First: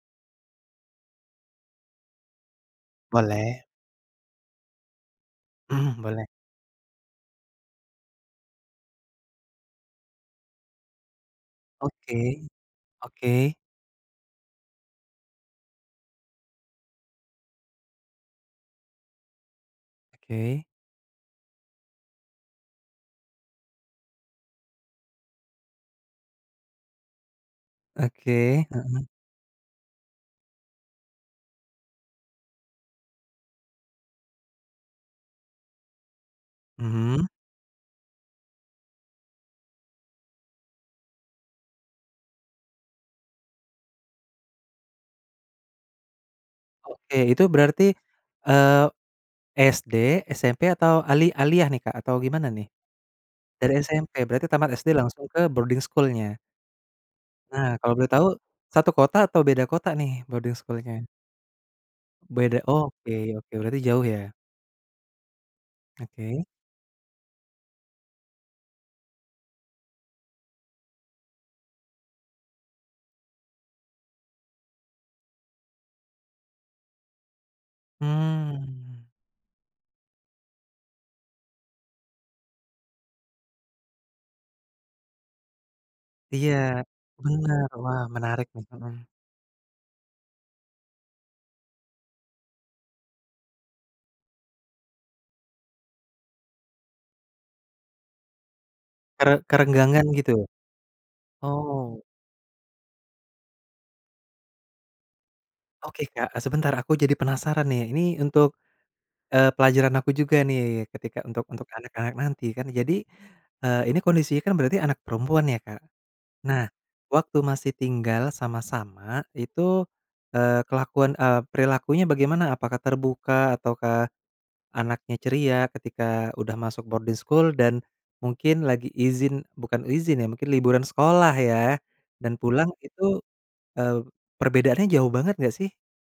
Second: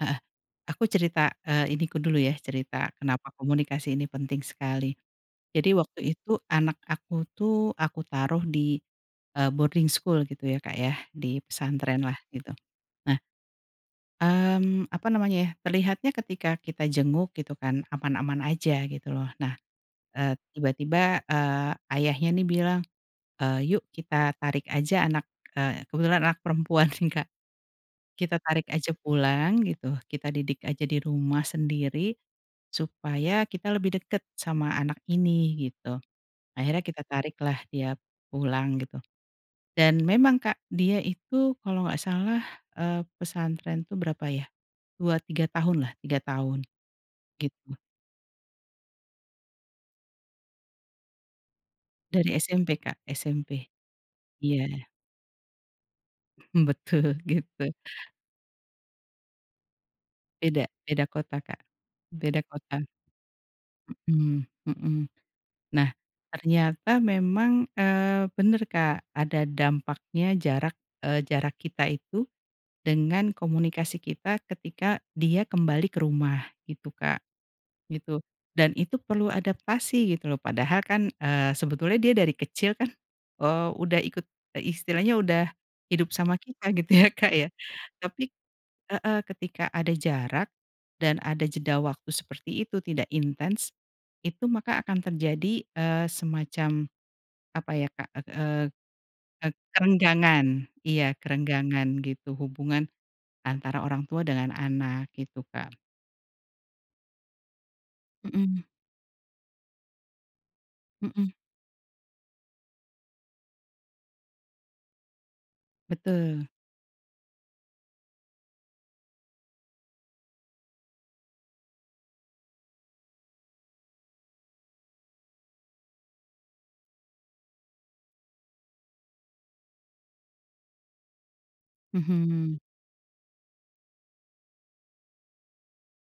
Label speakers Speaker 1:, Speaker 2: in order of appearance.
Speaker 1: Heeh. Aku cerita, eee, ini ku dulu ya, cerita kenapa
Speaker 2: Boleh.
Speaker 1: komunikasi ini penting sekali. Jadi waktu
Speaker 2: Mhm. Boleh.
Speaker 1: itu, anak aku tuh, aku taruh di, e boarding school gitu ya Kak ya. Di pesantren lah
Speaker 2: Oke.
Speaker 1: gitu. Nah
Speaker 2: Oke.
Speaker 1: Mhm, apa namanya ya, terlihatnya ketika kita jenguk gitu kan, aman-aman aja, gitu loh. Nah, e
Speaker 2: Oke.
Speaker 1: tiba-tiba, eee, ayahnya nih bilang, "eee, yuk kita tarik aja anak" e kebetulan anak perempuan sih Kak. "Kita
Speaker 2: Oke.
Speaker 1: tarik aja
Speaker 2: Heeh.
Speaker 1: pulang" gitu, "kita didik aja di rumah sendiri, supaya kita lebih deket sama anak ini" gitu. Akhirnya kita
Speaker 2: Mhm.
Speaker 1: tarik lah dia pulang gitu. Dan memang Kak, dia itu kalau enggak salah, eee, pesantren itu berapa ya, 2-3 tahun lah, 3 tahun,
Speaker 2: Oke. Itu
Speaker 1: gitu.
Speaker 2: berarti, eee, SD, SMP atau ali aliyah nih Kak, atau
Speaker 1: Dari
Speaker 2: gimana nih?
Speaker 1: SMP Kak. SMP.
Speaker 2: Dari SMP, berarti tamat
Speaker 1: Iya.
Speaker 2: SD langsung ke boarding school-nya?
Speaker 1: Betul, gitu.
Speaker 2: Nah, kalau boleh tahu satu kota atau beda kota nih boarding
Speaker 1: Beda. Beda
Speaker 2: school-nya?
Speaker 1: kota Kak. Beda
Speaker 2: Beda.
Speaker 1: kota.
Speaker 2: Oke oke. Berarti jauh ya?
Speaker 1: Hmm hmm. Nah,
Speaker 2: Oke.
Speaker 1: ternyata memang, eee, benar Kak, ada dampaknya jarak, eee, jarak kita itu dengan komunikasi kita ketika dia kembali ke rumah, gitu Kak. Gitu. Dan itu
Speaker 2: Mhm.
Speaker 1: perlu adaptasi, gitu loh. Padahal kan, eee, sebetulnya dia dari kecil kan, eee, udah ikut, e istilahnya udah hidup sama
Speaker 2: Iya,
Speaker 1: kita, gitu ya Kak ya.
Speaker 2: benar. Wah,
Speaker 1: Tapi
Speaker 2: menarik ini. Hmm.
Speaker 1: heeh, ketika ada jarak, dan ada jeda waktu seperti itu, tidak intens, itu maka akan terjadi, eee, semacam, apa ya Kak, e eee,
Speaker 2: Kere
Speaker 1: e
Speaker 2: kerenggangan gitu?
Speaker 1: kerenggangan. Iya, kerenggangan
Speaker 2: Oh.
Speaker 1: gitu, hubungan antara orang tua dengan anak, gitu Kak.
Speaker 2: Oke Kak, sebentar, aku jadi penasaran nih. Ini untuk,
Speaker 1: Hmm.
Speaker 2: eee, pelajaran aku juga nih, ketika
Speaker 1: Hmm.
Speaker 2: untuk untuk anak-anak nanti kan, jadi, e ini kondisinya kan berarti anak perempuan ya Kak?
Speaker 1: Betul.
Speaker 2: Nah, waktu masih tinggal sama-sama, itu, eee, kelakuan, eee, perilakunya bagaimana? Apakah terbuka ataukah, anaknya ceria, ketika udah masuk boarding school dan, mungkin lagi izin, bukan izin ya, mungkin liburan sekolah ya, dan
Speaker 1: Mhm.
Speaker 2: pulang itu, e perbedaannya jauh banget enggak sih?